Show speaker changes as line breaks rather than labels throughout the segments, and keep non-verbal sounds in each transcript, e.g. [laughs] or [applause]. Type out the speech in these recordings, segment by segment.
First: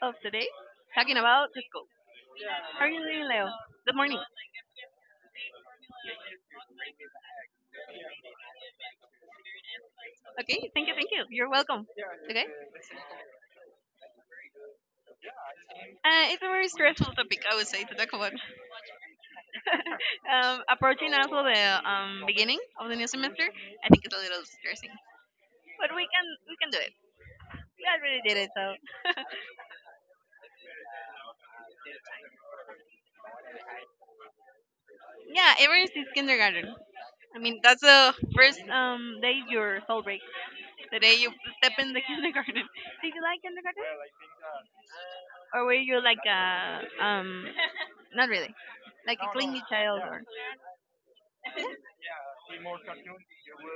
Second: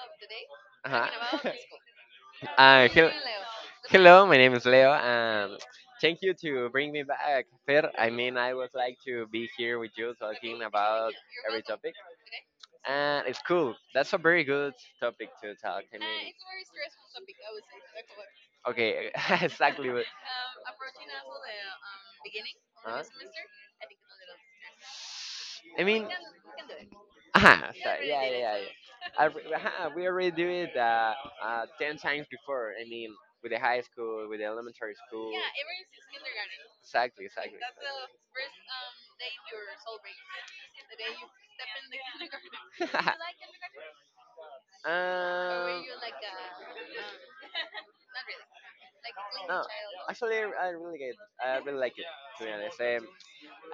uh
talking about the school.
[laughs]
How are you
hello,
doing, Leo? Good morning.
my name is Leo, and thank you to bring me back, Fer. I mean, I would like to be here with you talking
Okay, thank you, thank
about.
you. You're welcome. Okay,
It's cool. That's a very good topic to talk.
it's a very stressful topic, I would say, to talk about. [laughs]
Okay, [laughs] exactly.
Approaching also the beginning of the
Huh?
new semester, I think it's a little stressing,
I
but we
mean,
can we can do it.
yeah, [laughs]
We
yeah,
already
yeah.
did it,
yeah.
so [laughs]
We already do it 10 times before. I mean, with the high school, with the elementary school.
yeah. Ever since kindergarten,
Exactly,
I mean that's the first day your soul breaks. The day you step in the [laughs] kindergarten.
exactly.
Did you like
[laughs]
kindergarten? Or were
um,
you like a [laughs] not really. Like a clingy
No,
child or
actually, I
yeah?
really like it. To be honest,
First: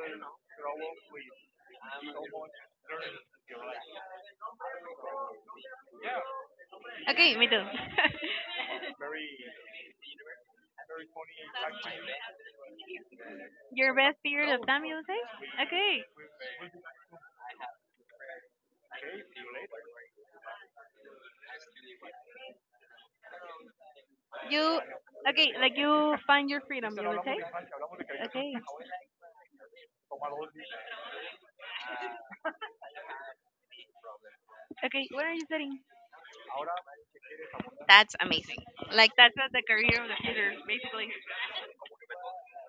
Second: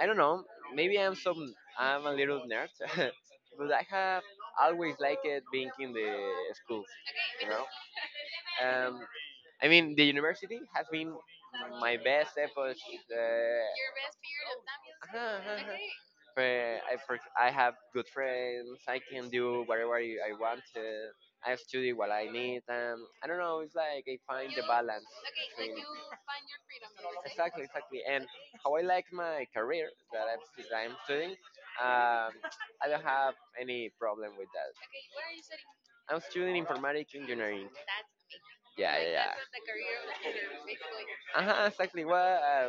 I don't know. Maybe I'm some, I'm a little nerd, [laughs] but I have always liked it being in the school.
Okay, me
You
too.
know, um,
[laughs]
I mean, the university has been my best efforts. Uh,
Your best period of time, you would
uh-huh,
say?
uh-huh.
Okay.
I have good friends. I can do whatever I want to. I study what I need. I don't know. It's like I find the
You
balance
Okay, like
between.
you find your freedom, you would say?
Exactly. And
Okay.
how I like my career that that I'm studying, um, I don't have any problem with that.
Okay, what are you studying?
I'm studying informatic engineering.
That's amazing.
Yeah.
Like that's what the career of the future, basically.
Uh huh. Exactly.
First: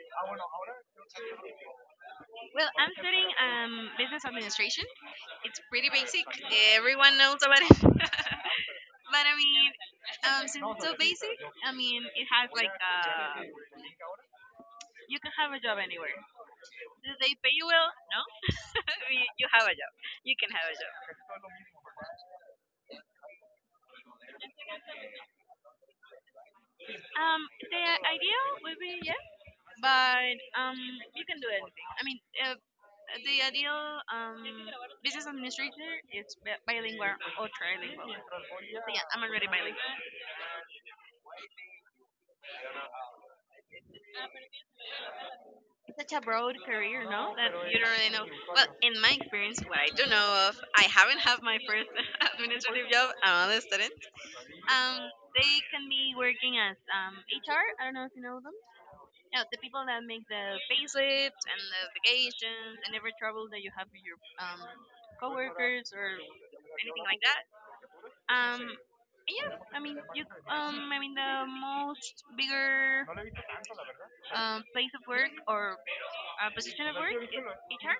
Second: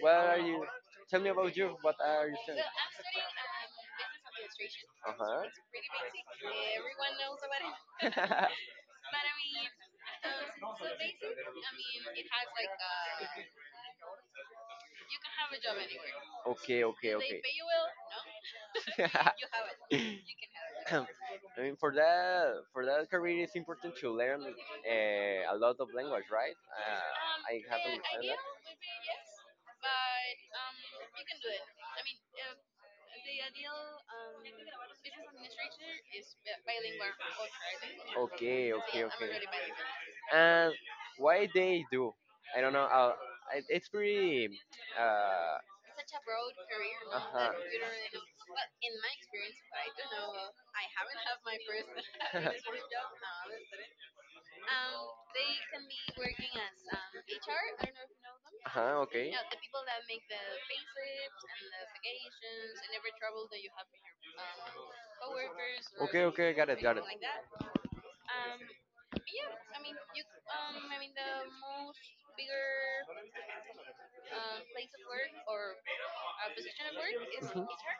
What are you? Tell me about you. What are you studying?
Well, I'm studying business administration.
Uh huh.
It's pretty basic. Everyone knows about it. [laughs]
[laughs]
But I mean, since it's so basic, I mean, it has like you can have a job anywhere.
Okay, [laughs]
Do
okay,
they
okay.
pay you well? No. [laughs] You have a job. You can have a
[laughs]
job.
I mean, for that career, it's important to learn a lot of language, right?
Um,
I
the
haven't.
ideal would be yes, but you can do anything. I mean, uh, the ideal business administrator is bilingual or trilingual.
Okay, So
So yeah,
okay,
I'm
okay.
already bilingual.
And why they do? I don't know. It's pretty. Uh
Such a broad career, no? That
huh.
you don't really know. Well, in my experience, what I do know of, I haven't had my first [laughs]
[laughs]
administrative job. I'm only a student. Um, they can be working as HR. I don't know if you know them.
uh huh. Okay.
No, the people that make the payslips and the vacations and every trouble that you have with your coworkers or
Okay, okay, got it, got
anything
it.
like that. And yeah, I mean, you. I mean, the most bigger place of work or position of work, in
Mhm.
HR.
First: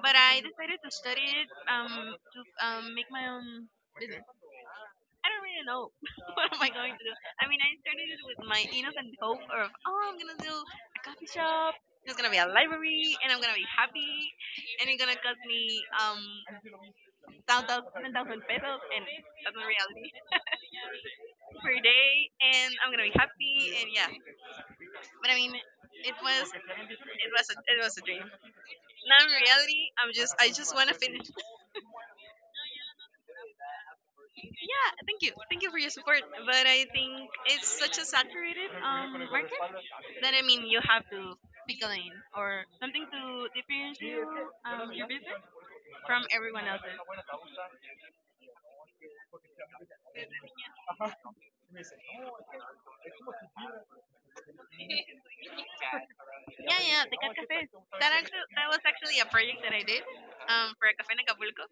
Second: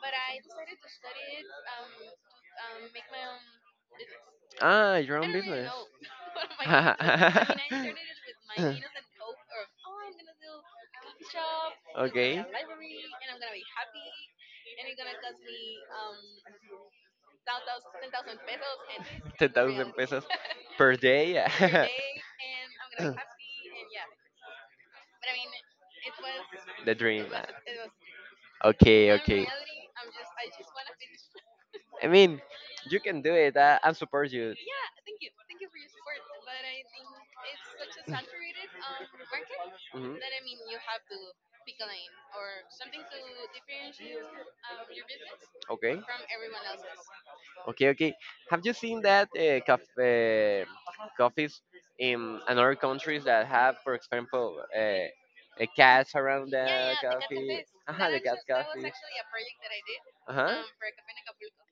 But I decided to study it to make my own business.
Ah, your
I
own
don't really
business.
know [laughs] what am I going to do. I mean, I started it with my
[laughs]
innocent hope of, oh, I'm gonna do a coffee shop. There's gonna be
Okay.
a library, and I'm gonna be happy, and it's gonna cost me 10,000 pesos, and that's not
10,000
reality
pesos per day. [laughs]
[laughs] per day, and I'm gonna be happy, and yeah. But I mean, it was
The dream.
it was a, it was a dream.
Okay,
Not
okay.
really. I just want to finish.
I mean, you can do it. I support you.
Yeah, thank you for your support. But I think it's such a saturated market that I
Mhm.
mean you have to pick a lane or something to differentiate you, your business
Okay.
from everyone else's.
Okay, okay. Have you seen that coffees in another countries that have, for example, a cats around
Yeah,
Yeah,
yeah,
the
the cat
coffee?
cafe. That
Cafes the cat
actually, that was
coffee.
actually a project that I did
Uh-huh.
for a cafe in Acapulco,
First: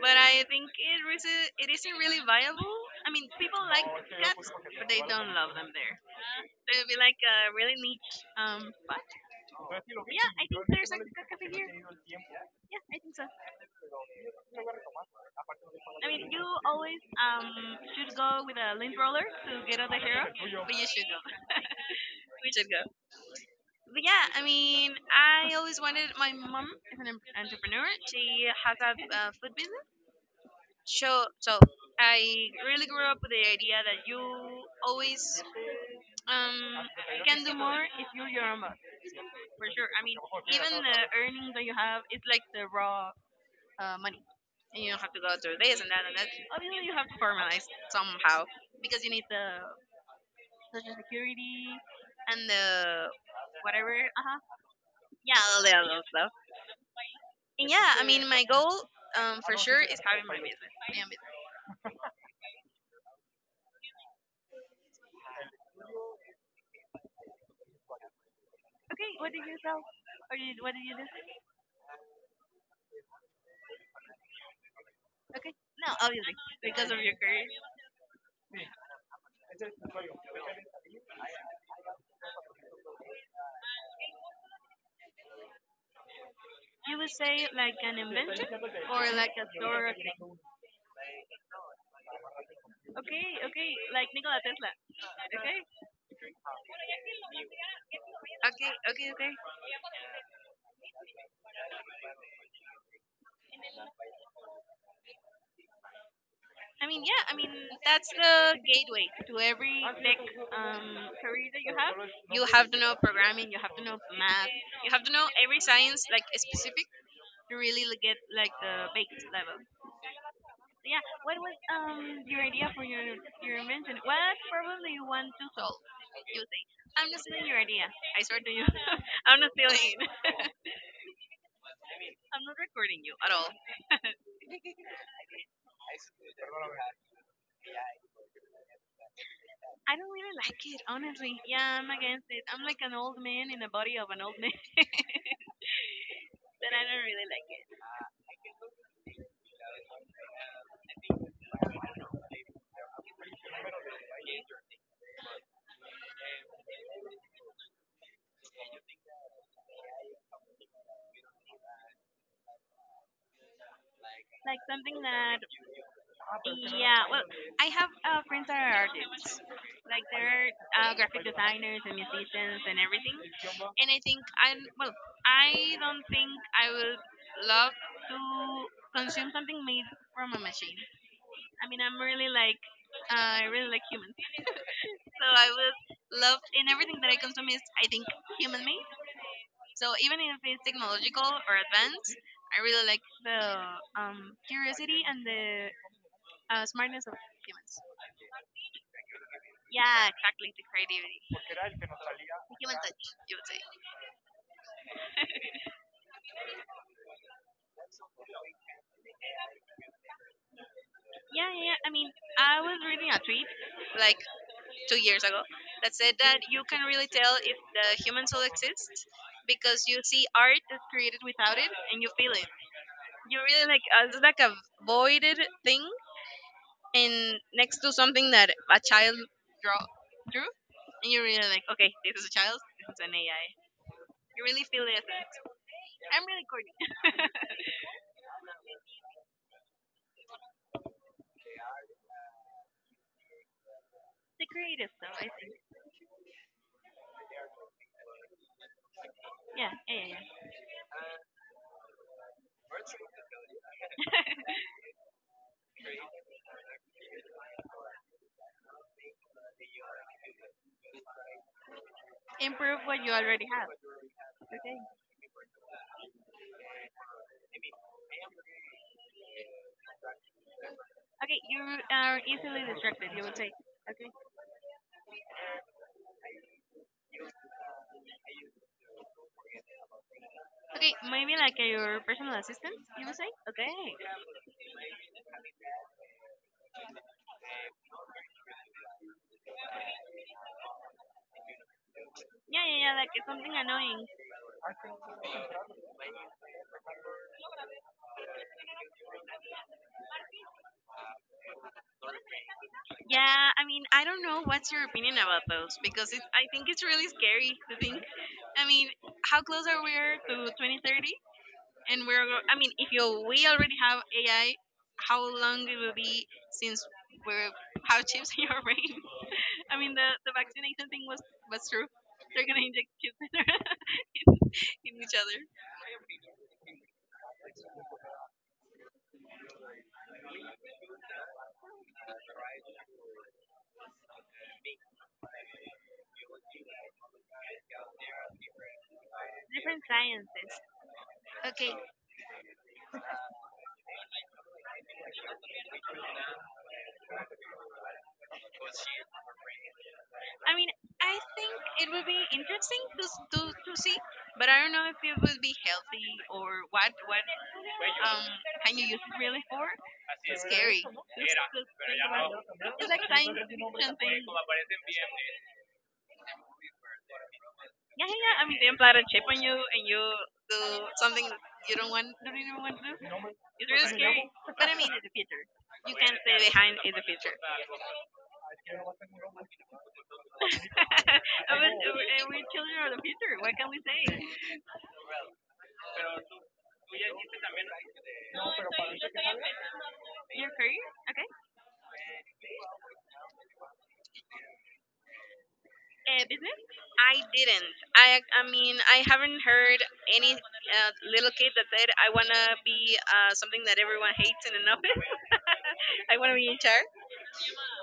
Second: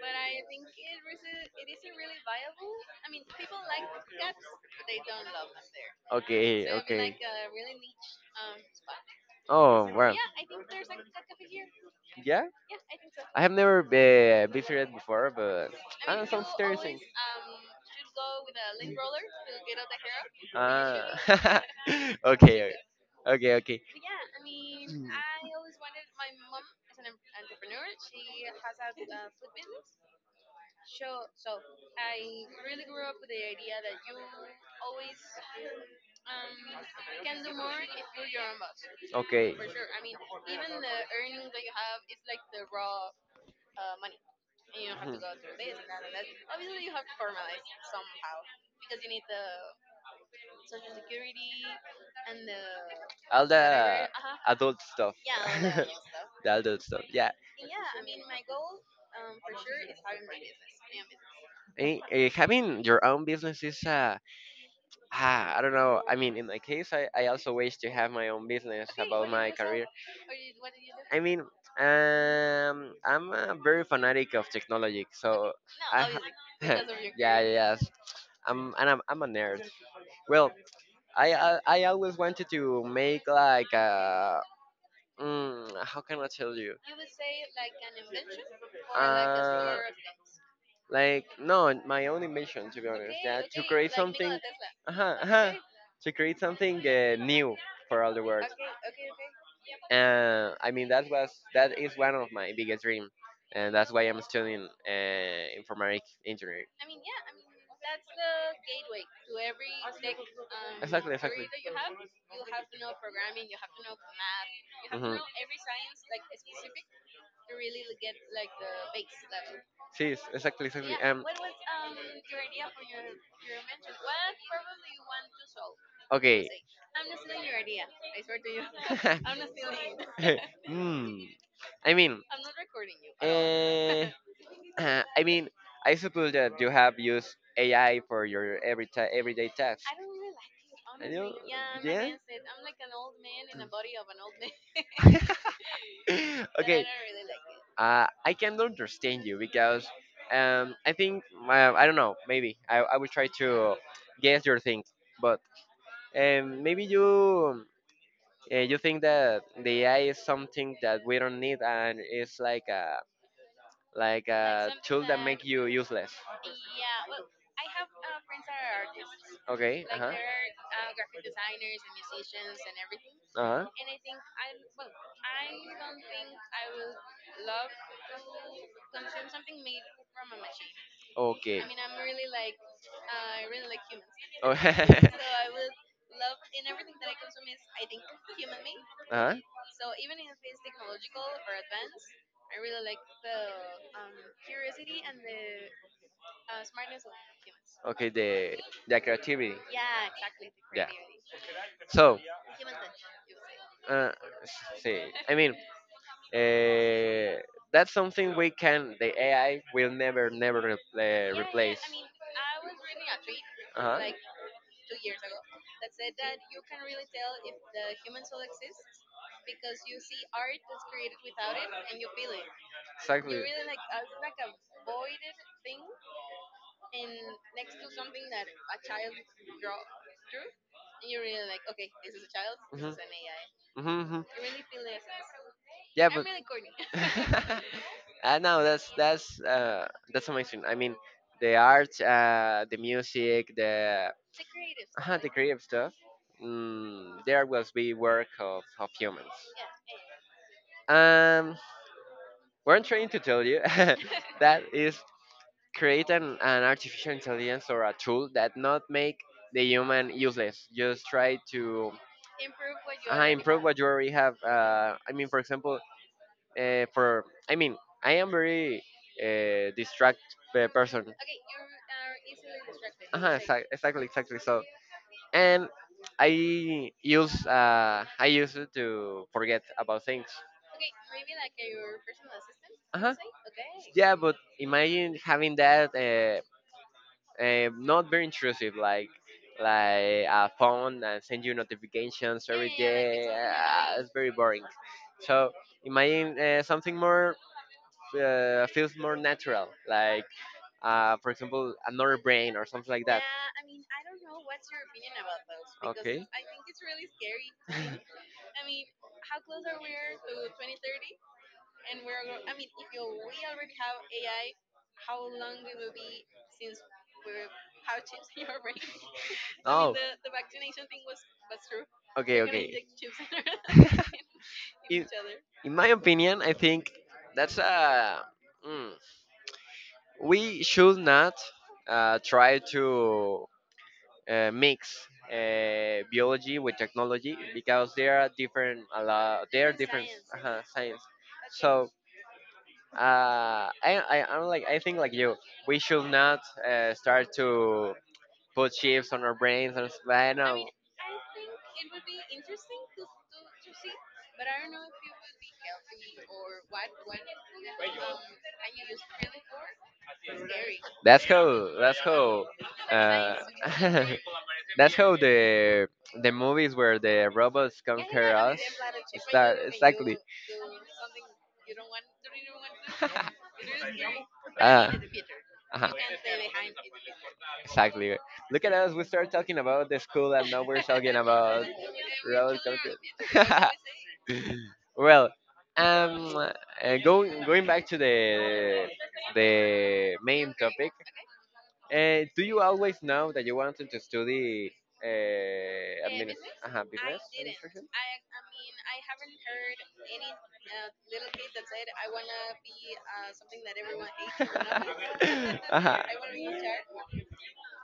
but I think it isn't really viable. I mean, people like cats, but they don't love them there.
Okay,
It would be
okay.
like a really niche. But
Oh, well,
yeah, I think there's like, a good cafe here.
yeah.
Yeah, I think so.
I have never visited before, but
I mean, you
sounds interesting.
always should go with a lint roller to get out the hair, but you should go.
Ah,
[laughs]
[laughs]
We should
okay,
go.
okay, okay,
But yeah, I mean, I always wanted. My mom is an entrepreneur. She has a food business. So, so I really grew up with the idea that you always um, can do more if you're your own, for
okay.
sure. I mean, [laughs] even the earnings that you have, it's like the raw money. And you don't have to
Mhm.
go through this and that and that. Obviously, you have to formalize somehow because you need the social security and the
All
whatever.
whatever.
Uh-huh.
The adult stuff.
Yeah,
[laughs]
all the
Stuff.
other stuff.
The adult stuff. Yeah.
And yeah, I mean, my goal for sure is having my business. My own business.
Having your own business is I don't know. I mean, in my case, I also wish to have my own business about my career. I mean, I'm a very fanatic of technology, Okay. So no,
Okay. No,
I, ha-
obviously,
[laughs]
because of
[laughs]
your
yeah,
career.
yes, I'm a nerd. Well, I always wanted to make like a, mm, how can I tell you?
You would say like an invention or like a
Uh,
store of things.
Like no, my own mission to be honest, okay,
Okay,
yeah, to okay,
okay,
create like
like
something,
Nikola
Nikola
Tesla.
Tesla. Uh-huh, [laughs] uh-huh, okay,
Okay,
to create something new for all the world. Okay,
okay,
okay,
okay, okay.
okay. I mean that is one of my biggest dream, and that's why I'm studying informatic engineering.
I mean, yeah, I mean, that's the gateway to every tech
Exactly, degree
career that you have.
exactly.
You have to know programming, you have to know math, you have to
Mhm.
know every science, like specific, to really get like the base level.
Yes, exactly,
So,
exactly.
yeah,
Yeah.
what
What
was
was
your idea for
your
your invention? What problem do you want to solve? You
okay.
say,
[laughs]
I'm
I'm not
not stealing
stealing
your
your idea.
idea. I
[laughs] Or
swear to
do
you, [laughs] I'm not
you.
stealing. [laughs]
[laughs] [laughs] Hmm. I mean, I'm
I'm not recording you at all.
[laughs] I mean, I suppose that you have used AI for your everyday task.
I don't really like it,
Know.
honestly. Yeah,
[laughs]
I'm
Yeah.
against it. I'm like an old man in the body of an old man. [laughs]
[laughs]
Then I
okay. Do
don't really like it.
I can understand you because I think I don't know. Maybe I will try to guess your things, but maybe you. You think that the AI is something that we don't need and it's like a like like
Like
a
something
tool
that,
make you useless.
yeah. Well, I have friends that are artists.
Okay. Uh
Like
huh.
they're graphic designers and musicians and everything.
Uh huh.
And I think I'm well. I don't think I will love to consume something made from a machine.
Okay.
I mean, I'm really like. I really like humans,
Oh. [laughs]
so I would love and everything that I consume is, I think, human made.
uh huh.
So even if it's technological or advanced, I really like the curiosity and the smartness of humans.
Okay. The creativity.
Yeah, exactly. The
Yeah.
creativity,
So,
the human touch, you would say.
uh, see, I mean, uh, that's something we can. The AI will never, yeah,
Yeah, yeah, yeah.
replace.
I mean, I was reading a tweet
Uh huh.
like 2 years ago that said that you can really tell if the human soul exists because you see art that's created without it and you feel it. You
Exactly.
really like it's like a voided thing, and next to something that a child draw drew, and you're really like, okay, this is a child, this is an AI.
Mhm. Hmm.
You really feel the essence.
Yeah, but
I'm really corny.
corny. [laughs]
[laughs]
[laughs] I know that's amazing. I mean, the art, the music,
The
the
creative though, I
mean.
think.
Creative stuff. Mm, there will be work of humans.
Yeah, yeah, yeah,
Um, what I'm trying to tell you
yeah.
[laughs] that is create an artificial intelligence or a tool that not make the human useless. Just try to
[laughs] Improve what you already
improve
have.
what you already have. I mean, for example, for I mean I am very distract person.
Okay, you are easily distracted, you would
Uh-huh,
say.
exactly, exactly. So and I use it to forget about things.
Okay, maybe like your personal assistant, you
Uh-huh.
would say? Okay.
Yeah, but imagine having that not very intrusive, like a phone and send you notifications
Yeah,
every
yeah, yeah, like it's
day.
something annoying.
It's very boring. So imagine something more feels more natural, like for example, another brain or something like that.
Yeah, I mean, I don't know what's your opinion about those because it,
Okay.
I think it's really scary to think.
[laughs]
I mean, how close are we to 2030? And I mean, if you we already have AI, how long it will be since we're have [laughs] chips in your brain? [laughs] I mean,
oh.
the vaccination thing was true.
Okay.
They're gonna
Okay.
inject chips [laughs]
[laughs]
in
in,
each other.
in my opinion, I think that's a. Mm, we should not try to mix biology with technology because they are different. A lot. They are
Different
different.
sciences.
Uh-huh, science.
Okay.
So. I'm like, I think like you, we should not start to put chips on our brains and stuff. I
I
know.
mean, I think it would be interesting to to see, but I don't know if it will be healthy or what um can you use it really for? It's scary.
That's
Just to
how. That's
think about
how.
it, it's like
Uh,
science fiction
[laughs]
thing.
that's how the movies where the robots
Yeah, yeah,
conquer
yeah. I
us
mean, they implant a chip on you
start
and you
exactly.
do something you don't want, don't even want to do.
[laughs]
It's really scary. But I
Ah,
mean, it's the future.
uh-huh,
You can't stay behind in the future.
exactly. Look at us. We start talking about the school,
[laughs]
and now we're talking
But
about
we're
road
children of the future. What
conquer.
can we say?
[laughs] Well, going back to
No, pero para eso que
the
your
main
career?
topic.
Okay.
Do you always know that you wanted to study administration?
Business?
Uh-huh,
I
business
didn't. I mean I haven't heard any little kid that said I wanna be something that everyone hates in an office. [laughs]
administration? [laughs] uh-huh.
I wanna be in charge.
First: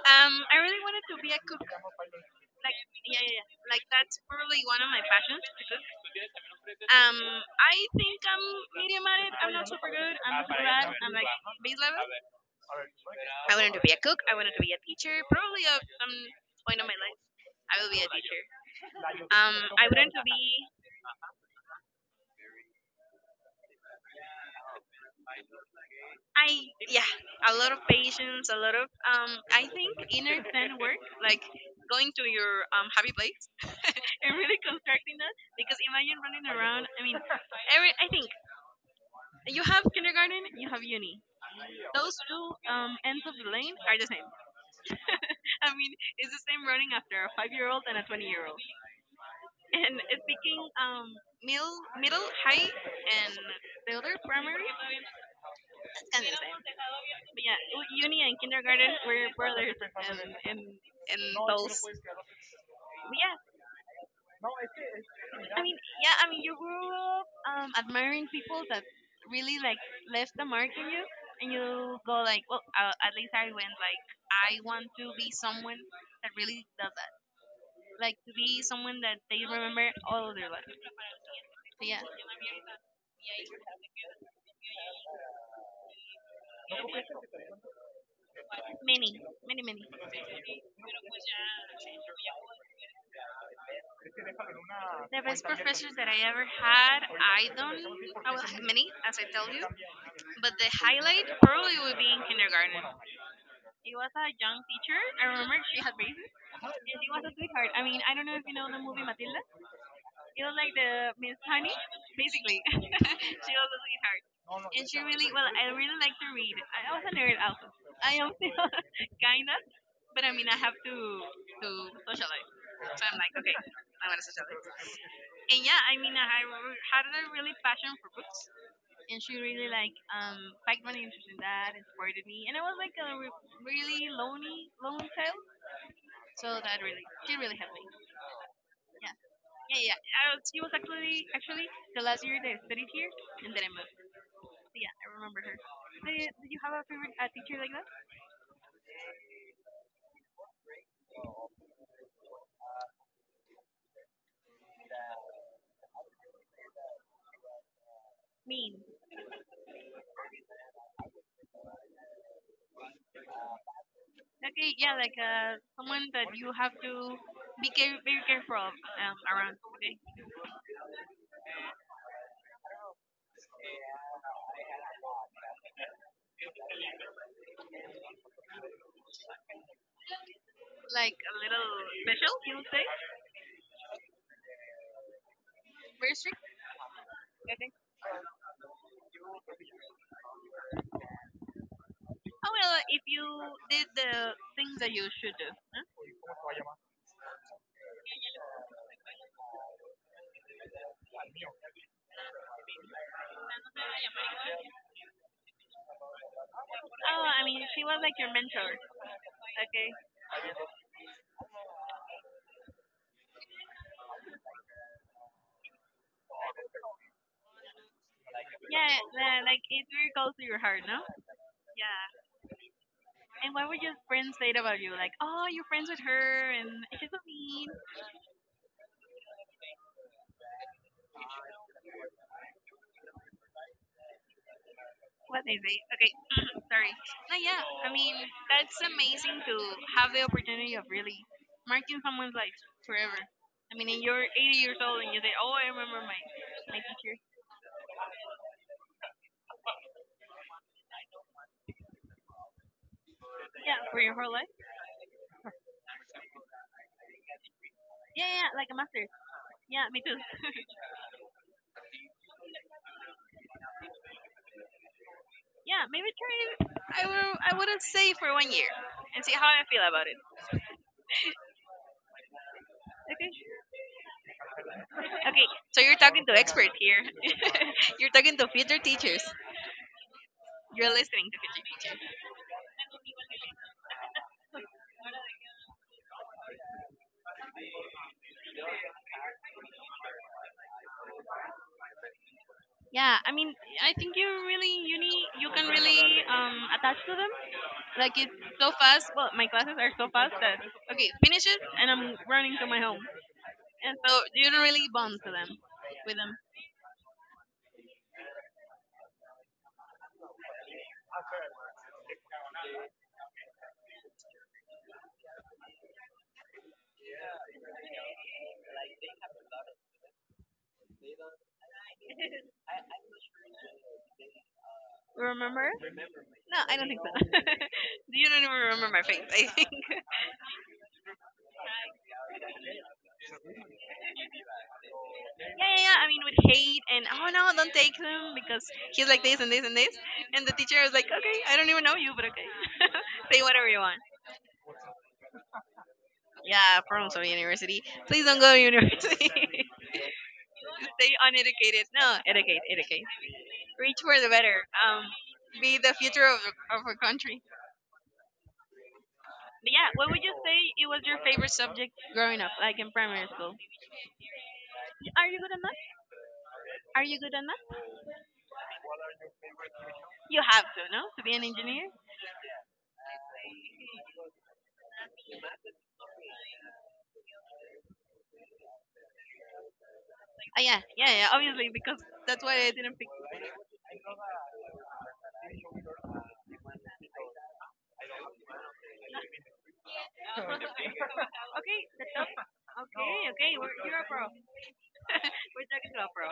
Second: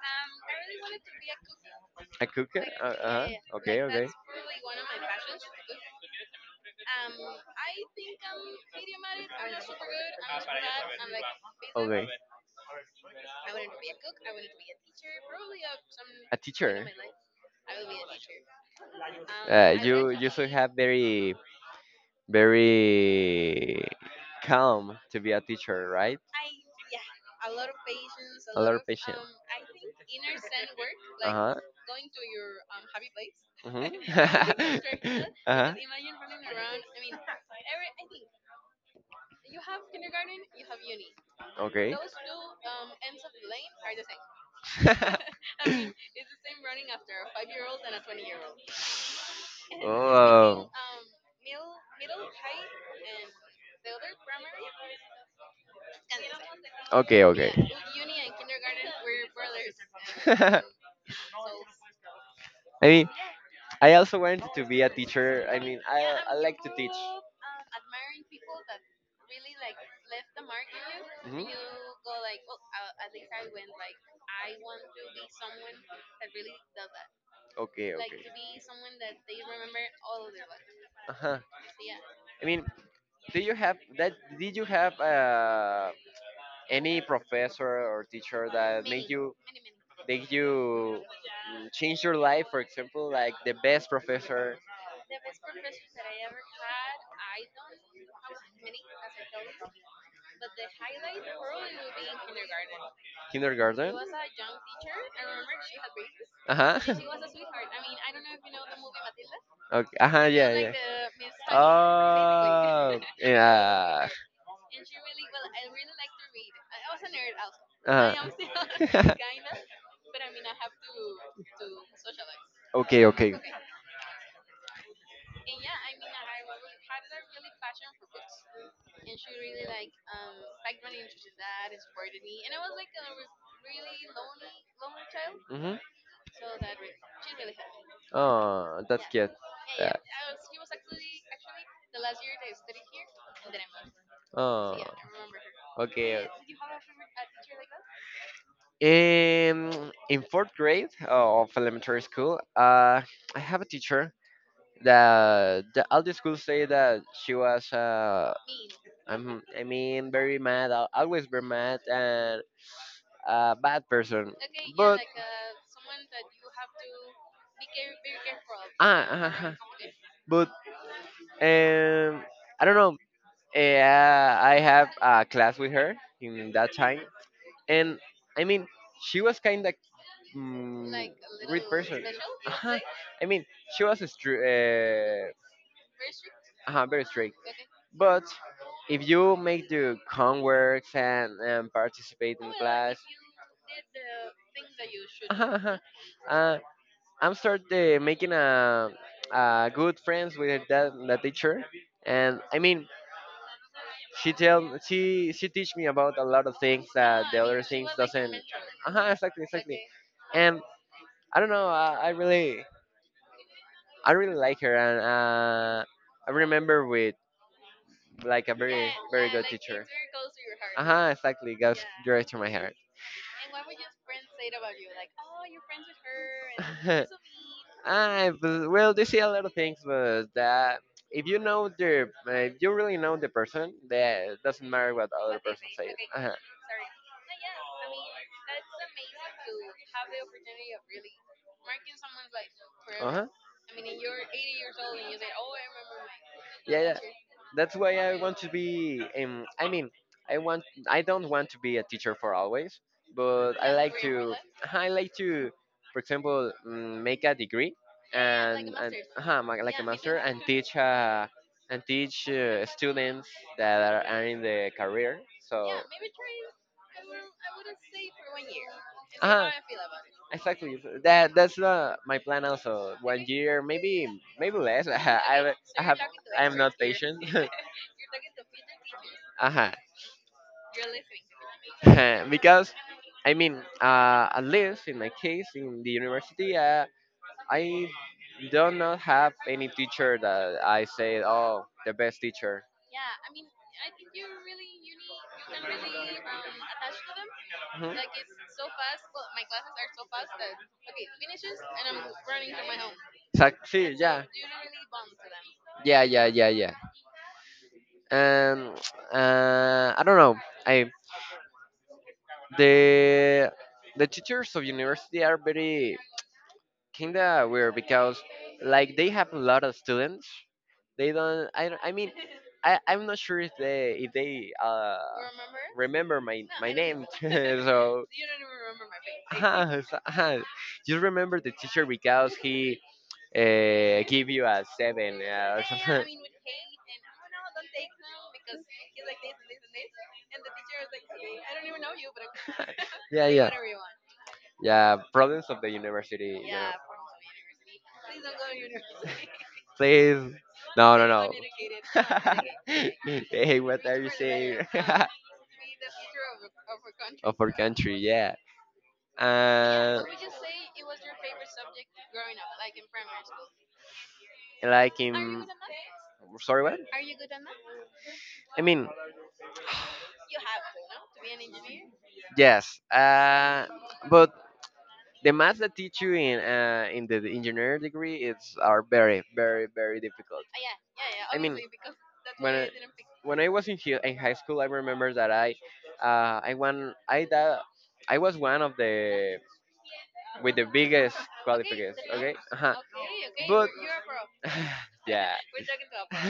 I really wanted to be a cook.
A cook?
Like yeah,
Uh-huh.
yeah, yeah.
Okay,
Like
okay.
that's probably one of my passions, to cook. Um, I think I'm medium at it. I'm not super good. I'm not super bad. I'm like base level.
Okay.
I wanted to be a cook. I wanted to be a teacher. Probably at some
A
point
teacher.
of my life, I will be a teacher. Um, I wanted to
You
be.
should have very calm to be a teacher, right?
I Yeah, a lot of patience, a
A lot
lot
of
of
patience.
I think inner zen work, like
Uh-huh.
going to your happy place [laughs] and really
Mhm.
constructing that.
[laughs] uh-huh.
Because imagine running around. I mean, every I think you have kindergarten, you have uni.
Okay.
Those two ends of the lane are the same.
[laughs] I
[laughs] I mean,
mean,
it's the same running after a five-year-old and a 20-year-old.
[laughs]
And speaking
oh.
middle high and the other primary, it's kind of the same,
Okay,
but
okay.
yeah, uni and kindergarten were are brothers,
[laughs] I
and those but
mean,
yeah.
I also wanted to be a teacher. I
I mean,
mean,
yeah, I
I
mean, you
like to
grew
teach.
up admiring people that really like left the mark in you, and
Hmm.
you go like, well, at least I went like, I want to be someone that really does that,
Okay,
like
okay.
to be someone that they remember all of their life.
Uh-huh.
So yeah.
I mean, do you have that? Did you have any professor or teacher that made
Many,
you
many, many.
make you mm, change your life? For example, like the best professor
The best professors that I ever had, I don't, I will have many, as I tell you, but the highlight probably would be in kindergarten.
kindergarten.
It was a young teacher. I remember she had braces,
Uh
and
huh.
she was a
[laughs]
sweetheart. I mean, I don't know if you know the movie Matilda.
Okay. Uh huh.
It
Yeah.
was like
Yeah.
the Miss Honey, basically.
Oh.
[laughs] She was a
Yeah.
sweetheart. And she really, well, I really like to read. I was a nerd also.
Uh
I am still
huh.
[laughs] kind of, but I mean, I have to socialize.
[laughs]
So
okay.
I'm like,
Okay.
okay, I want to socialize. And yeah, I mean, had a really passion for books, and she really like piqued my interest in that, inspired me, and I was like a really lonely, lonely child.
Mhm.
So that really, she really helped me.
Oh, that's
Yeah.
cute.
Yeah,
Yeah.
yeah. She was actually the last year that I studied here, and then I moved. So,
Oh.
yeah, I remember her. Did
Okay.
you, you have a favorite teacher like that?
In fourth grade of elementary school, I have a teacher that the, all the schools say that she was a
Mean.
I'm, I mean, very mad. I'll always be mad and a bad person.
Okay, yeah,
But
like someone that you have to very careful
have
of
to ah, [laughs] ah,
around.
ah,
Okay,
but um, I don't know. Yeah, I have a class with her in that time, and I mean, she was kind of mm,
like a
rude
little
person. [laughs] Let
special, you would
uh-huh, say.
say.
I mean, she was stri- uh,
Very strict.
very strict.
Okay.
But if you make the homeworks and participate in
Oh
mean,
well,
class,
if you did the things that you should do. Huh?
[laughs] uh, I'm start making a good friends with that the teacher, and I mean she tell she teach me about a lot of things
Oh,
that the
I mean,
other
she
things
was like your
doesn't.
mentor.
Exactly.
Okay.
And I don't know, I really like her, and I remember with like a very
Yeah,
very good
like it
teacher.
really goes to your
Uh
heart, no?
huh, exactly, goes
Yeah.
direct to my heart.
And what would your friends say about you? Like, oh, you're friends with her, and she's
[laughs]
so mean.
Well, they say a lot of things, but that if you know the, if you really know the person, that doesn't matter what other
What they
person
say?
says.
Okay,
Uh huh.
[clears throat] sorry. No, yeah. I mean, that's amazing to have the opportunity of really marking someone's life
Uh
forever.
huh.
I mean, and you're 80
Years
years
old
old,
and
and
you
you
say,
say,
"Oh,
oh,
I
I
remember
remember
my
my
yeah yeah teacher."
teacher.
That's why I want to be I mean I want I don't want to be a teacher for always but I Yeah,
Yeah,
like
for
for
your
your
whole
whole to
life.
life. I like to for example mm, make a degree Yeah,
Yeah, yeah, yeah,
yeah, like a
like a
and
master.
master's. Like a Yeah, maybe
Yeah, me too.
master like and a. teach and teach students that are in the career so
[laughs]
Yeah,
yeah, maybe
maybe try in
try. I will. I would say for one year and
your
see how
life.
I feel about it.
Exactly So that that's my plan also one
Okay.
year maybe maybe less [laughs] I
Okay.
Okay,
So you're talking to
I'm like
experts
not
here.
next year. Patient [laughs]
[laughs] you're talking to future teachers.
Uh-huh. [laughs]
You're listening to Pichi Pichi.
because I mean, at least in my case, in the university, I do not have any teacher that I say, oh, the best teacher.
Yeah, I mean, I think you can really attach to them.
Mhm.
Like it's so fast. Well, my classes are so fast that okay, finishes and I'm running to my home,
Exact-
and so
yeah,
you don't really bond to them,
yeah,
with
yeah,
them.
yeah, yeah. And [tsk] I don't know. I the the teachers of university are very kinda weird because like they have a lot of students They don't. I mean, [laughs] I. I'm not sure if they. If they. Remember?
Remember?
Remember my No,
No,
my
I don't think
name.
so. [laughs]
[laughs] so.
you don't even remember my face. I think.
Ah, so- ah, just remember the teacher because he give you a seven.
[laughs] yeah,
Yeah. Or yeah,
yeah,
yeah.
yeah. I
Something.
mean, with hate and oh no, don't take him because he's like this and this and this, and the teacher was like, okay, I don't even know you, but okay,
[laughs] yeah.
[laughs] say
Yeah.
whatever you want.
Yeah. Problems of the university. You know. Yeah,
Yeah, from some university. Please don't go to university.
Please. No.
[laughs]
No.
Stay
No.
uneducated.
[laughs]
No, educate,
wanted
educate.
hey, what [laughs] are
Reach
you Which
for the
saying?
better.
[laughs]
Be the future of our
of
country.
our country. Yeah. Yeah,
But yeah,
uh.
what would you say it was your favorite subject growing up, like
Like.
in primary school?
Like
Are you
in
good at math?
sorry what
Are you good at math?
I mean
You have to, no, to be an engineer.
yes but the math that teach you in the engineering degree it's are very very very difficult
Oh yeah, yeah, yeah.
I mean
Obviously, because that's
when
why
I,
I didn't pick.
when I was in, in high school I remember that I won I that I was one of the
[laughs] okay,
with the
that's up.
biggest qualifiers okay uh-huh.
Okay, okay,
But
you're a pro.
[laughs] yeah
[laughs] we're talking to a pro.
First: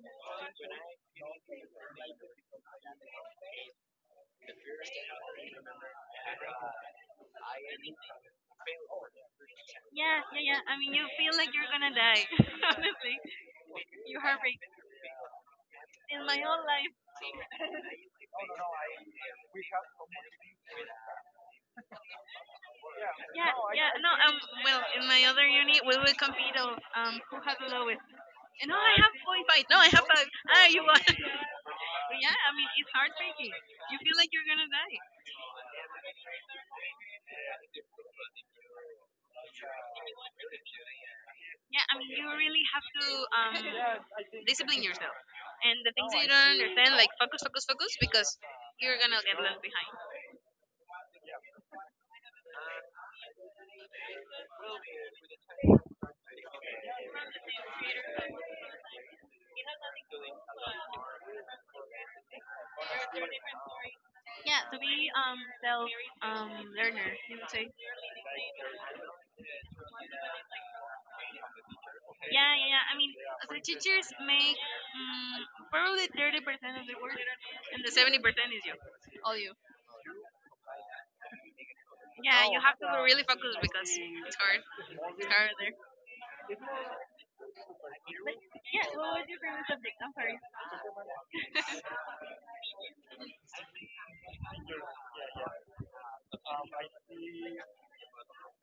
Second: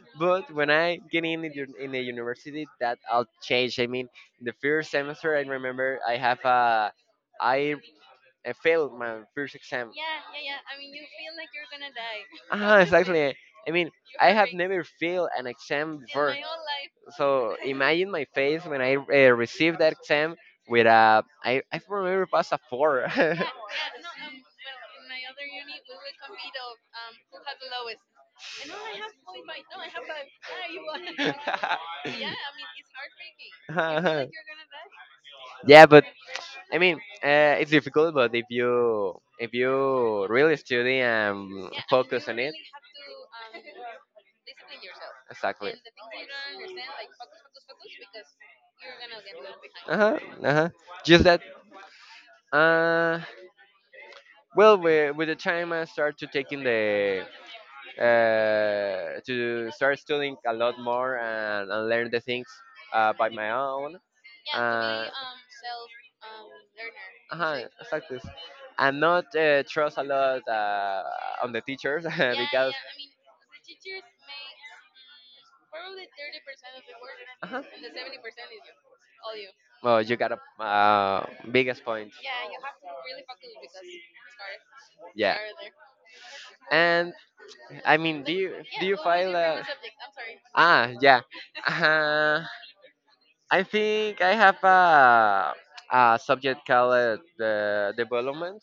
[laughs] but when I get in the university, that all changed. I mean, in the first semester, I remember I have a I, I failed my first exam.
Yeah, yeah, yeah. I mean, you feel like you're gonna die. [laughs]
Ah,
Honestly,
exactly. I mean,
you
I have
heartbreak.
never failed an exam
In
before.
my own life,
So imagine my face when I received that exam with a I remember it was a four. [laughs]
yeah, yeah. No, well, in my other uni, we will compete of who has the lowest. And oh, I have point five. No, I have five. Ah, you won. [laughs]
[laughs]
But yeah, I mean, it's heartbreaking. You feel like you're gonna die.
Yeah, but I mean, it's difficult, but if you really study and
Yeah, I mean, you
focus on it,
really have to um discipline yourself.
exactly.
And the things that you don't understand, like focus, focus, focus, because you're gonna get left behind.
Uh huh. Uh huh. Just that. Uh. Well, with the time I start to taking the to start studying a lot more and learn the things by my own.
Yeah, to
Uh.
be self learner, you would
Uh-huh,
say.
exactly. And not trust a lot on the teachers. [laughs]
Yeah, yeah,
because.
yeah. I mean, the teachers make probably 30% of the work,
Uh-huh.
and the 70% is you, all you.
Well, you got a biggest point.
Yeah, you have to be really focused because it's hard. It's
Yeah.
hard there.
And I mean, do you do
Yeah.
you
So what was
file
your
a?
favorite subject? I'm sorry.
Ah, yeah. Uh, I think I have a subject called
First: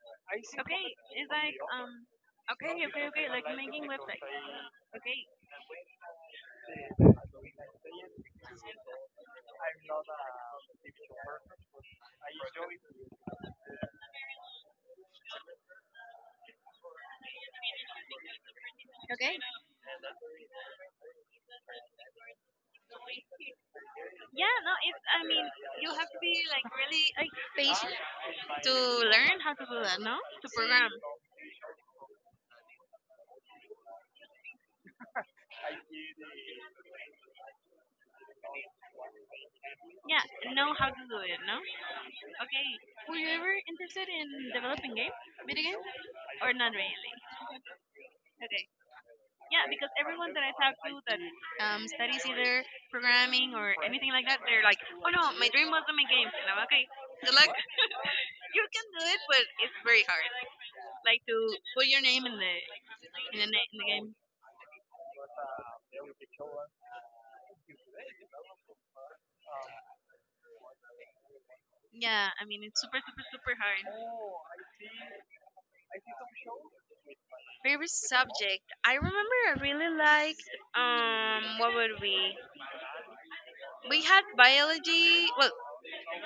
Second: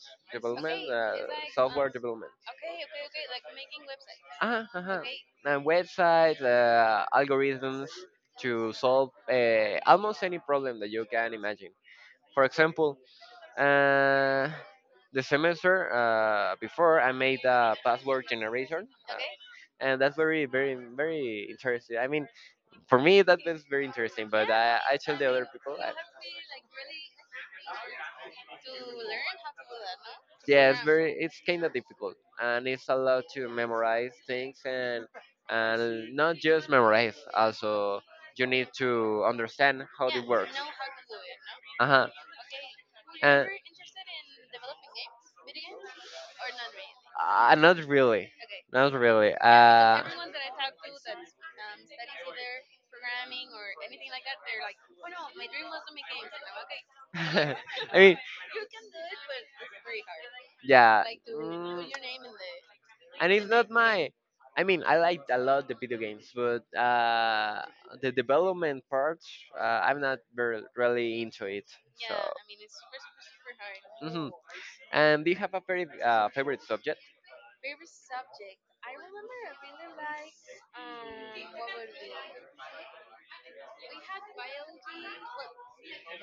Okay,
development,
it's like
software development.
Okay, okay, okay. Like making websites.
Ah, uh-huh.
Okay,
And website algorithms to solve almost any problem that you can imagine. For example, uh, the semester before, I made a password generation,
okay.
and that's very, very, very interesting. I mean, for me, that is very interesting, but
Yeah, no,
I
it's.
tell
I
the
mean,
other people.
you
I,
have to be like really like patient to learn how to do that, no? To
yeah, it's
program.
very, it's kind of difficult, and it's a lot to memorize things, and not just memorize, also you need to understand how
Yeah,
it works.
know how to do it, no?
Uh huh.
Okay. Were you
And
ever interested in developing games, video games, or not really?
not really,
Okay.
not really.
Yeah, because everyone that I talk to that studies either programming or anything like that, they're like, "Oh no, my dream was to make games." And I'm okay.
[laughs]
Good luck.
I mean,
You can do it, but it's very hard.
yeah.
Like to put
Mm,
your name in the
and it's not
in the game.
my. I mean, I like a lot the video games, but the development part, I'm not very really into it. So,
Yeah, I mean it's super super super hard.
hmm, and do you have a very favorite subject?
Favorite subject? I remember I really liked what would we? We had biology well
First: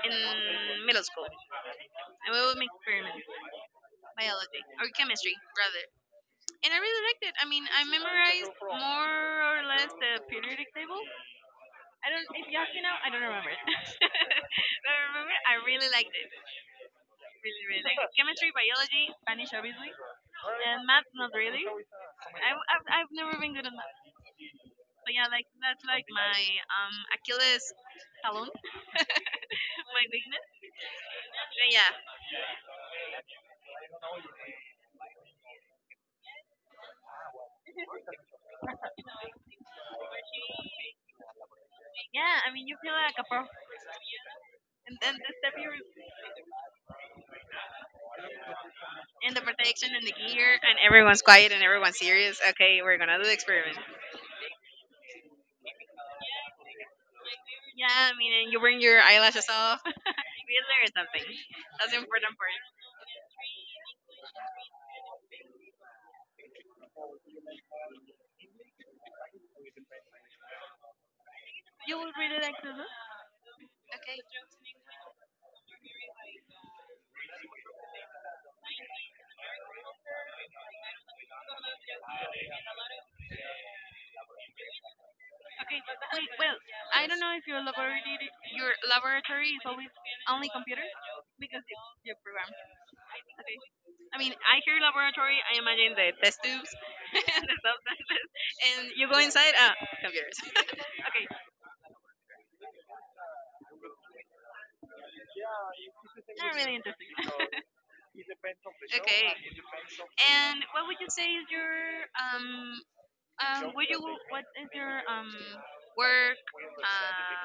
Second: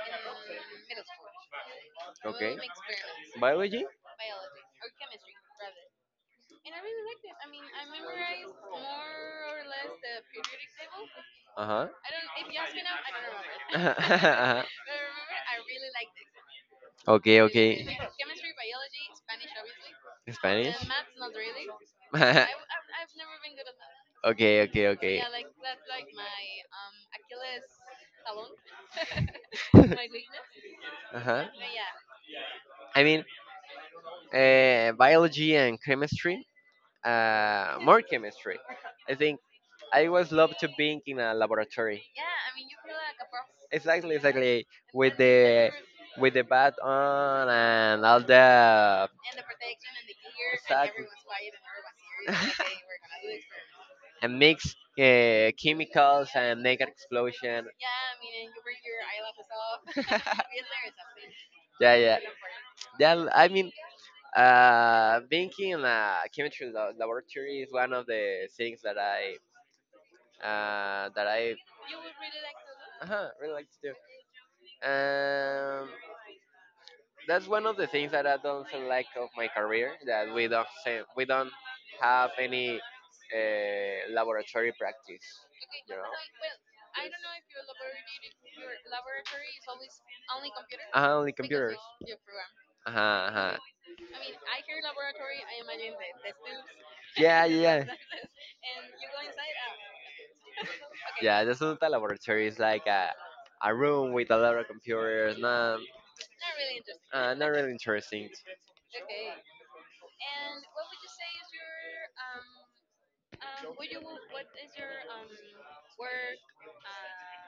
in middle school and we
Okay,
would make experiments.
biology.
Biology or chemistry rather. And I really liked it. I mean I memorized more or less the periodic table.
Uh
I don't if you ask me now, I don't remember it.
huh.
[laughs] but I remember I really liked it.
[laughs] Okay,
Really, really
okay.
liked it. Chemistry, biology, Spanish obviously.
[laughs] Spanish.
And math not really.
[laughs] I, have math.
I've never been good at math.
Okay, okay,
But
okay.
yeah, like that's like my Achilles talon,
[laughs] uh-huh.
[laughs] my weakness. But yeah,
I mean, biology and chemistry, more chemistry. I think I always love to being in a laboratory.
yeah. I mean, you feel like a pro,
Exactly, exactly.
and
With
then the step
the
you
with the bat on and all the
and the protection and the gear, and
exact
everyone's quiet and everyone's serious.
[laughs]
Okay, we're gonna do the experiment.
and mix chemicals and make an explosion.
Yeah, I mean, and you bring your eyelashes off. [laughs] we
[laughs]
learn something.
Yeah,
That's the
yeah,
important part.
yeah. I mean, being in a chemistry la- laboratory is one of the things that I
You would really like to do.
really like to do.
Okay.
Um, that's one of the things that I don't like of my career that we don't say, we don't have any laboratory practice.
Okay.
You know,
Wait. Well, I don't know if your laboratory is always only computer
only
because
computers.
you program.
Uh-huh, uh-huh.
Okay. I mean, I hear laboratory. I imagine the test tubes, [laughs]
Yeah,
the
yeah, [laughs] yeah.
substances, and you go inside. Ah, computers. [laughs] okay.
Yeah, the Sunta laboratory is like a room with a lot of computers. Not,
Not really interesting.
not really interesting.
[laughs] okay. And what would you say is your um? Would you What is your work um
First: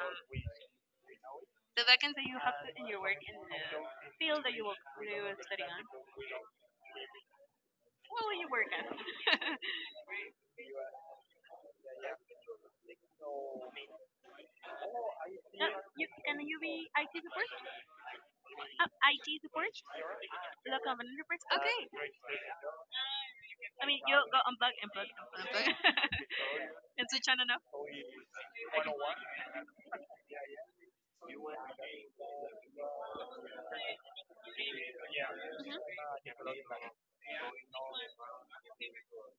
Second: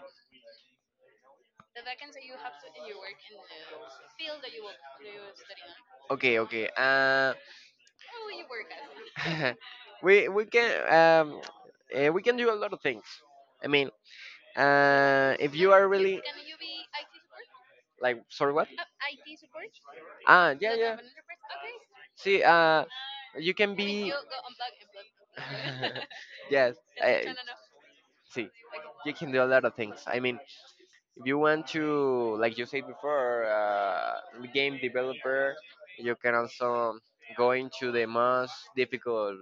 the vacancy that you have to, in your work in the field that you will study on?
Okay, okay.
What will you work at? [laughs]
[laughs] We can we can do a lot of things. I mean, if you are really
Can you be IT support?
like, sorry, what?
IT support?
Ah, yeah,
Local
yeah.
government reports? Okay.
See, you can
I mean,
be.
you go unplug, unplug, unplug, unplug.
[laughs] Yes.
[laughs] and switch
eh,
on and off.
See,
Okay.
you can do a lot of
[laughs]
things. I mean, if you want to, like you said before, game developer, you can also go into the most difficult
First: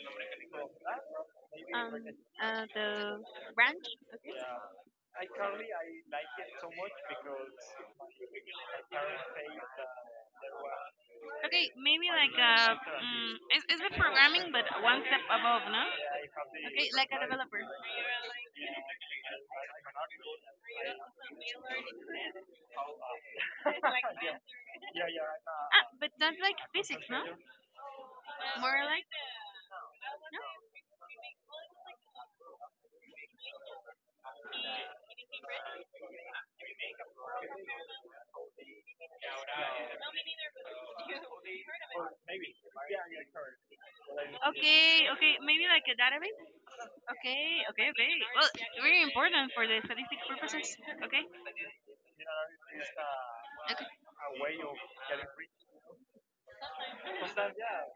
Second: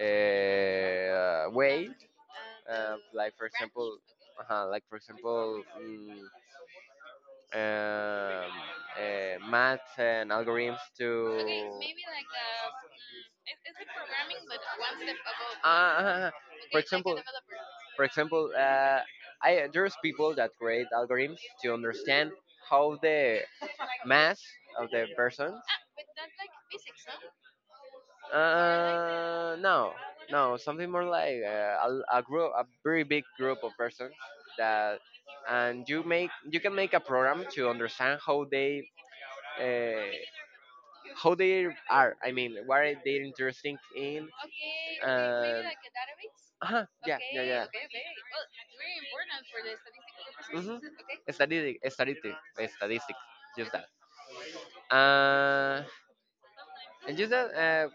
way.
Um,
Uh,
the
like for
branch?
example,
Okay.
like for example, um, math and algorithms to
Okay, maybe like it's with programming, but one step above, no?
Uh, [laughs] for
Okay, like
example,
a developer.
for example, I there's people that create algorithms to understand how the
[laughs]
mass of the person.
Ah, but that's like physics, no? More like
No, no,
no.
something more like a group, a very big group of persons that, and you make you can make a program to understand how they. Uh, how they are, I mean, what are they interested in
Okay, okay,
and
maybe like a database.
yeah, yeah,
Okay,
yeah.
okay, okay. Well, very important for the statistic purposes.
Mm-hmm.
Okay,
Statistic, statistic, statistics, just that
okay.
uh and just that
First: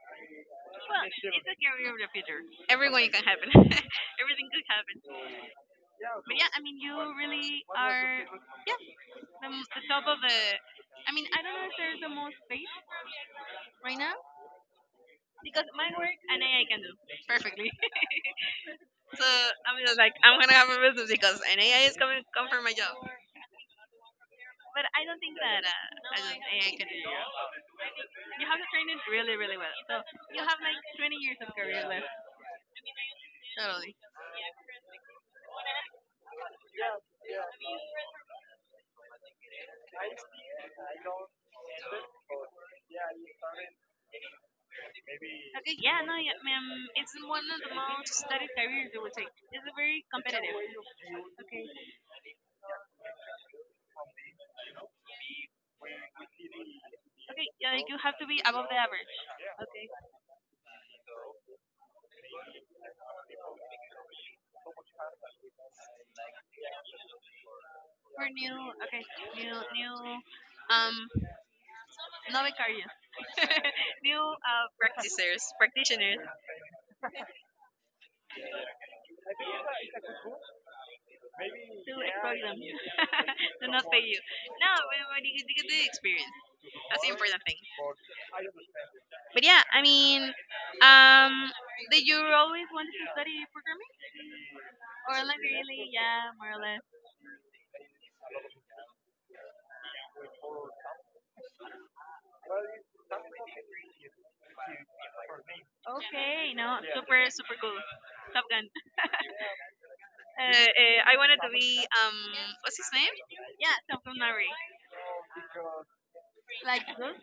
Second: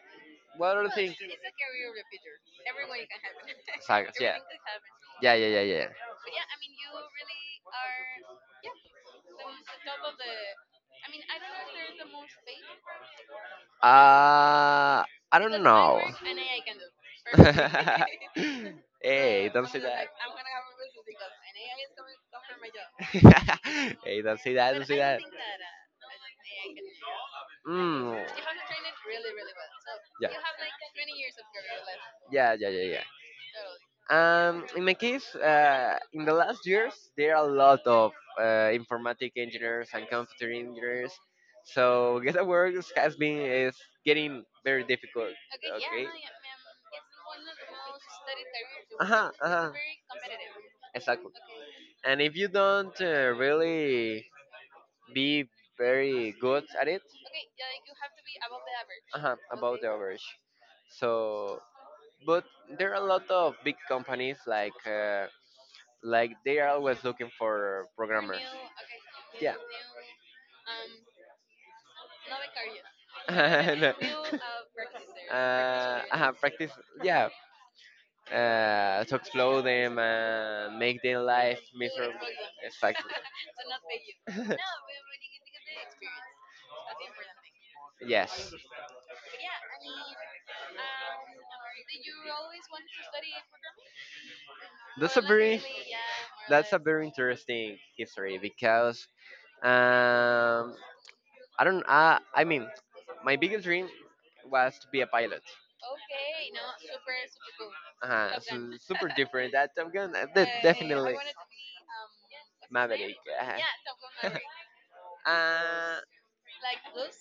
what other
Well,
thing? Things
it's a career of the future. Everyone can happen.
sagas,
[laughs]
yeah,
Everything could happen.
yeah, yeah, yeah, yeah.
But yeah, I mean, you really are. Yeah, the top of the. I mean, I don't know if there's the most space right now
uh I don't
because my
know.
work and AI can do perfectly. [laughs]
[laughs]
So
Hey, don't
I'm
say
just
that.
like, I'm gonna have a business because an AI is coming come for my job.
[laughs] Hey, don't say that,
But
don't say
I don't
that.
think that I don't, AI can do your job.
Mm,
You have to train it really, really well. So
yeah.
you have like 20 years of career left.
Yeah, yeah, yeah, yeah.
Totally.
In my case, in the last years, there are a lot of informatic engineers and computer engineers. So [laughs] get a work has been is getting very difficult.
Okay, yeah,
Okay.
no, yeah, ma'am, it's one of the most studied careers you
Uh
will
huh.
take.
Uh
It's
huh.
very
It's
competitive.
exactly.
Okay,
Okay. And if you don't really be very good at it,
okay, yeah, like you have to be above the average.
uh huh, about
Okay,
the okay average. So, but there are a lot of big companies like. Like they are always looking for
for
programmers.
new, okay, new,
Yeah.
new,
[laughs]
um, no becarios,
And,
[laughs] new practitioners, practitioners.
practice. Yeah. To explode them and make their life
They like
miserable.
bug them [laughs] you.
Exactly.
Do not pay you. No,
[laughs]
but you get the experience. That's the important thing.
Yes,
But yeah, I mean, um, did you always wanted to study programming?
that's a
Or like
very
really, yeah, more or
that's
less.
a very interesting history because um I don't I mean my biggest dream was to be a pilot.
Okay, no, super, super cool. Top Gun.
So super
[laughs]
different that I'm gonna de-
I
definitely
wanted to be what's his name?
Maverick, ajá.
Yeah, Tom from Nari.
[laughs] Ah,
Like good?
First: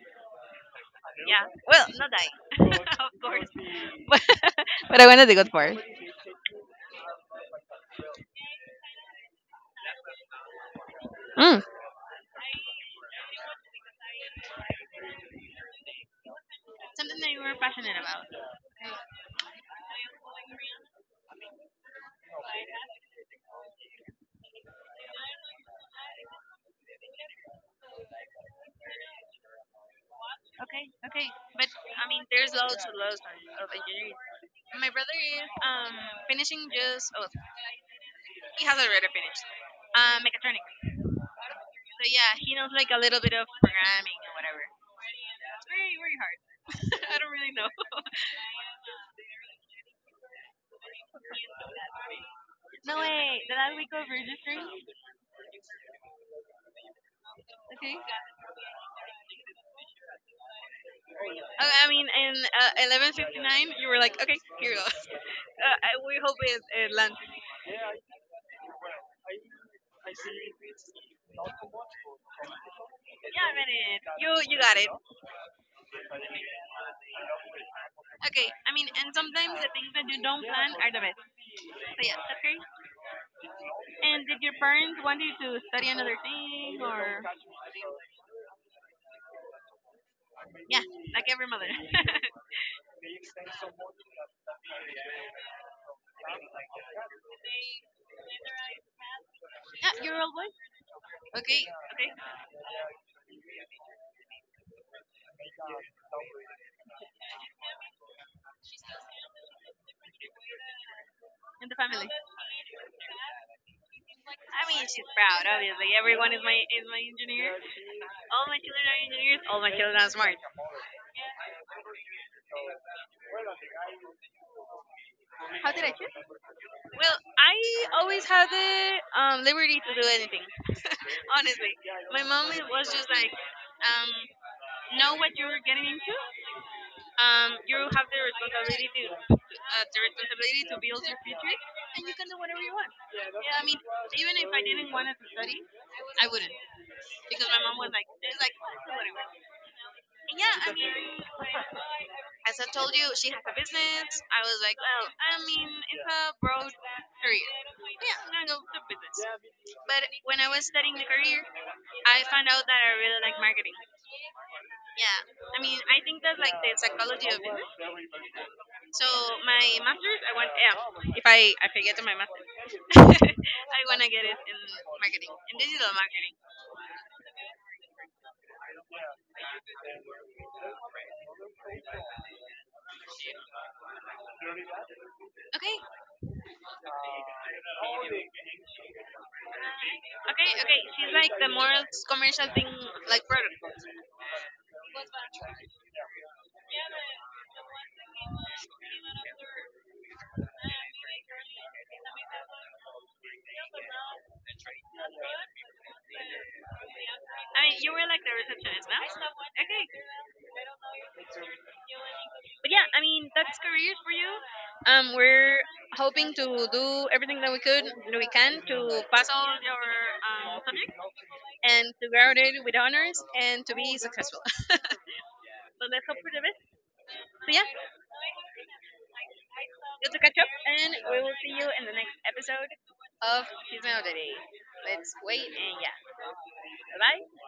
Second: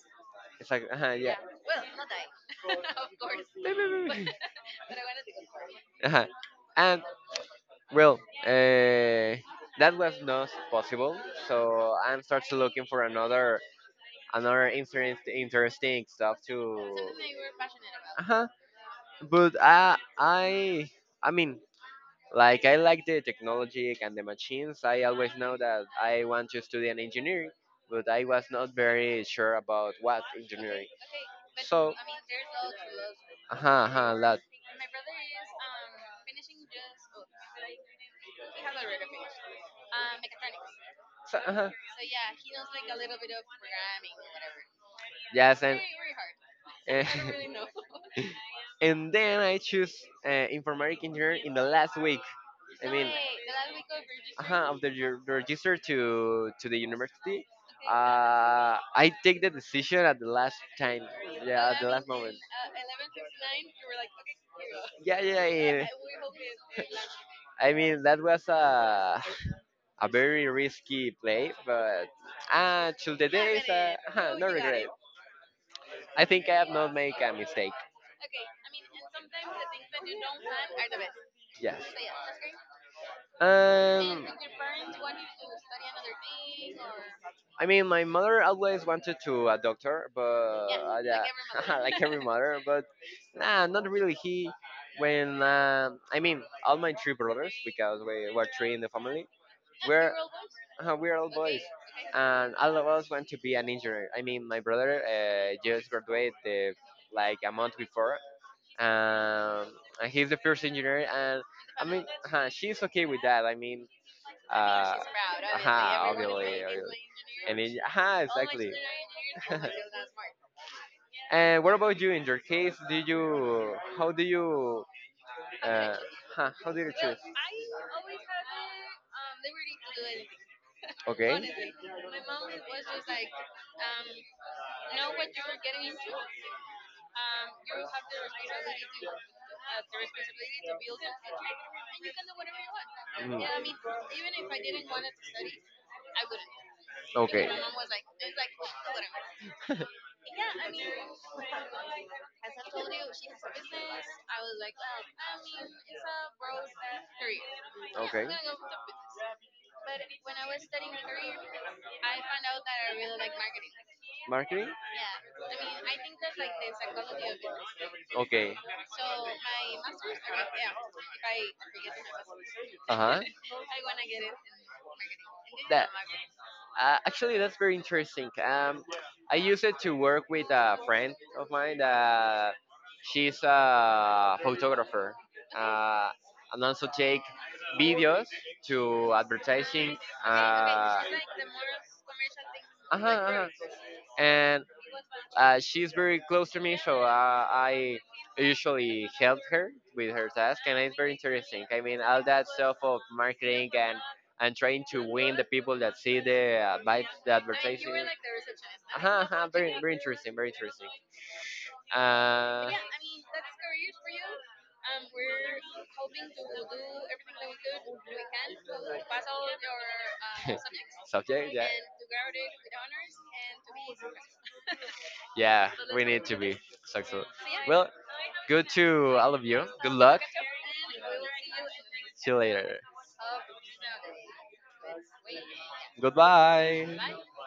exactly, ajá, yeah.
Yeah. Well, not I, [laughs] of course. [laughs] But,
[laughs]
but I wanted the good part.
Ajá. And, well, uh, that was not possible,
Mm.
so I'm started looking for another interest, interesting stuff to
Something that you were passionate about.
uh-huh. But I mean, like I like the technology and the machines. I always know that I want to study an engineering, but I was not very sure about what
Okay,
engineering.
okay, but
So
I mean, there's loads and loads of
uh-huh,
engineering.
uh-huh, lot.
My brother is finishing just oh he has already finished mechatronics.
So, uh-huh.
So yeah, he knows like a little bit of programming or whatever.
Yes,
It's
and
very very hard.
eh,
[laughs] I don't really know.
[laughs] and then I choose informatic engineering in the last week. I
No
mean,
way. The last week of registering.
uh-huh, after you register to the university,
Okay.
I take the decision at the last time. Yeah, at
I
the
mean,
last moment.
in 11:59, you were like, okay, here you go. [laughs]
Yeah, yeah, yeah.
We hope it, it lands.
I mean, that was a very risky play, but till the
Yeah, I
days,
read it. You
uh-huh, no
you got it.
regret. I think I have not made a mistake.
Okay, I mean, and sometimes the things that you don't plan are the best.
Yes.
So yeah, that's great. And
Um,
did your parents want you to study another thing or?
I mean, my mother always wanted to a doctor, but
Yeah.
yeah,
Like every mother.
[laughs] like every
[laughs]
mother. But nah, not really. He, when I mean, all my three brothers, because we were three in the family,
Yeah,
we're
you're all boy.
we're all
Okay,
boys,
okay,
and all of us want to be an engineer. I mean, my brother just graduated the, like a month before, um, and he's the first engineer, and
in the
I mean,
family. I
she's okay with that. I
mean,
Mean,
she's proud,
obviously.
obviously.
Aha,
Everyone
obviously,
is
like, obviously.
my
Like,
engineer.
and it, aha, oh,
All my
exactly.
children are engineers. All my
[laughs]
children are smart.
And what about you? In your case, did you? How do you?
How did I
Uh,
choose?
huh, how did you
Well,
choose?
I always had the liberty to do anything. [laughs]
Okay.
Honestly, my mom was just like, um, know what you're getting into. You have the responsibility to
Uh.
build your future, and you can do whatever you want.
Mm. Yeah.
Yeah, I mean, even if I didn't want to study, I wouldn't because
Okay.
my
[laughs]
mom was like, "It's like do whatever." And yeah, I mean, as I told you, she has a business. I was like, "Well, I mean, it's a broad career." Yeah,
Okay.
I'm gonna go to business. But when I was studying the career, I found out that I really like marketing.
Marketing.
Yeah, I mean, I think that's like the psychology of business.
Okay.
So my master's, I want yeah, if I get to my master's, [laughs] I want to get it in marketing, in
That
digital marketing.
actually that's very interesting. I used it to work with a friend of mine that she's a photographer,
Okay,
uh, and also take videos to advertising.
okay, okay.
Uh,
She's like the more commercial thing,
uh-huh,
like
uh-huh.
product.
And she's very close to me, so I usually help her with her task, and it's very interesting. I mean, all that stuff of marketing and trying to win the people that see the by the
I mean, you
advertising.
were like the receptionist,
Uh-huh,
no?
uh-huh, very
Okay.
very interesting, very interesting. Uh,
But yeah, I mean, that's careers for you. We're hoping to do everything that that we can to pass all your subjects
[laughs] subject, yeah,
and to graduate with honors and to be successful. [laughs] so
yeah, we
let's hope
need
for
to
the
be
best.
successful.
So yeah,
Well, good to all of you. Good
good to
luck.
catch up, and we will see you in the next
See you
episode
later.
of Chisme of the Day. Let's wait and yeah,
Goodbye.
bye bye.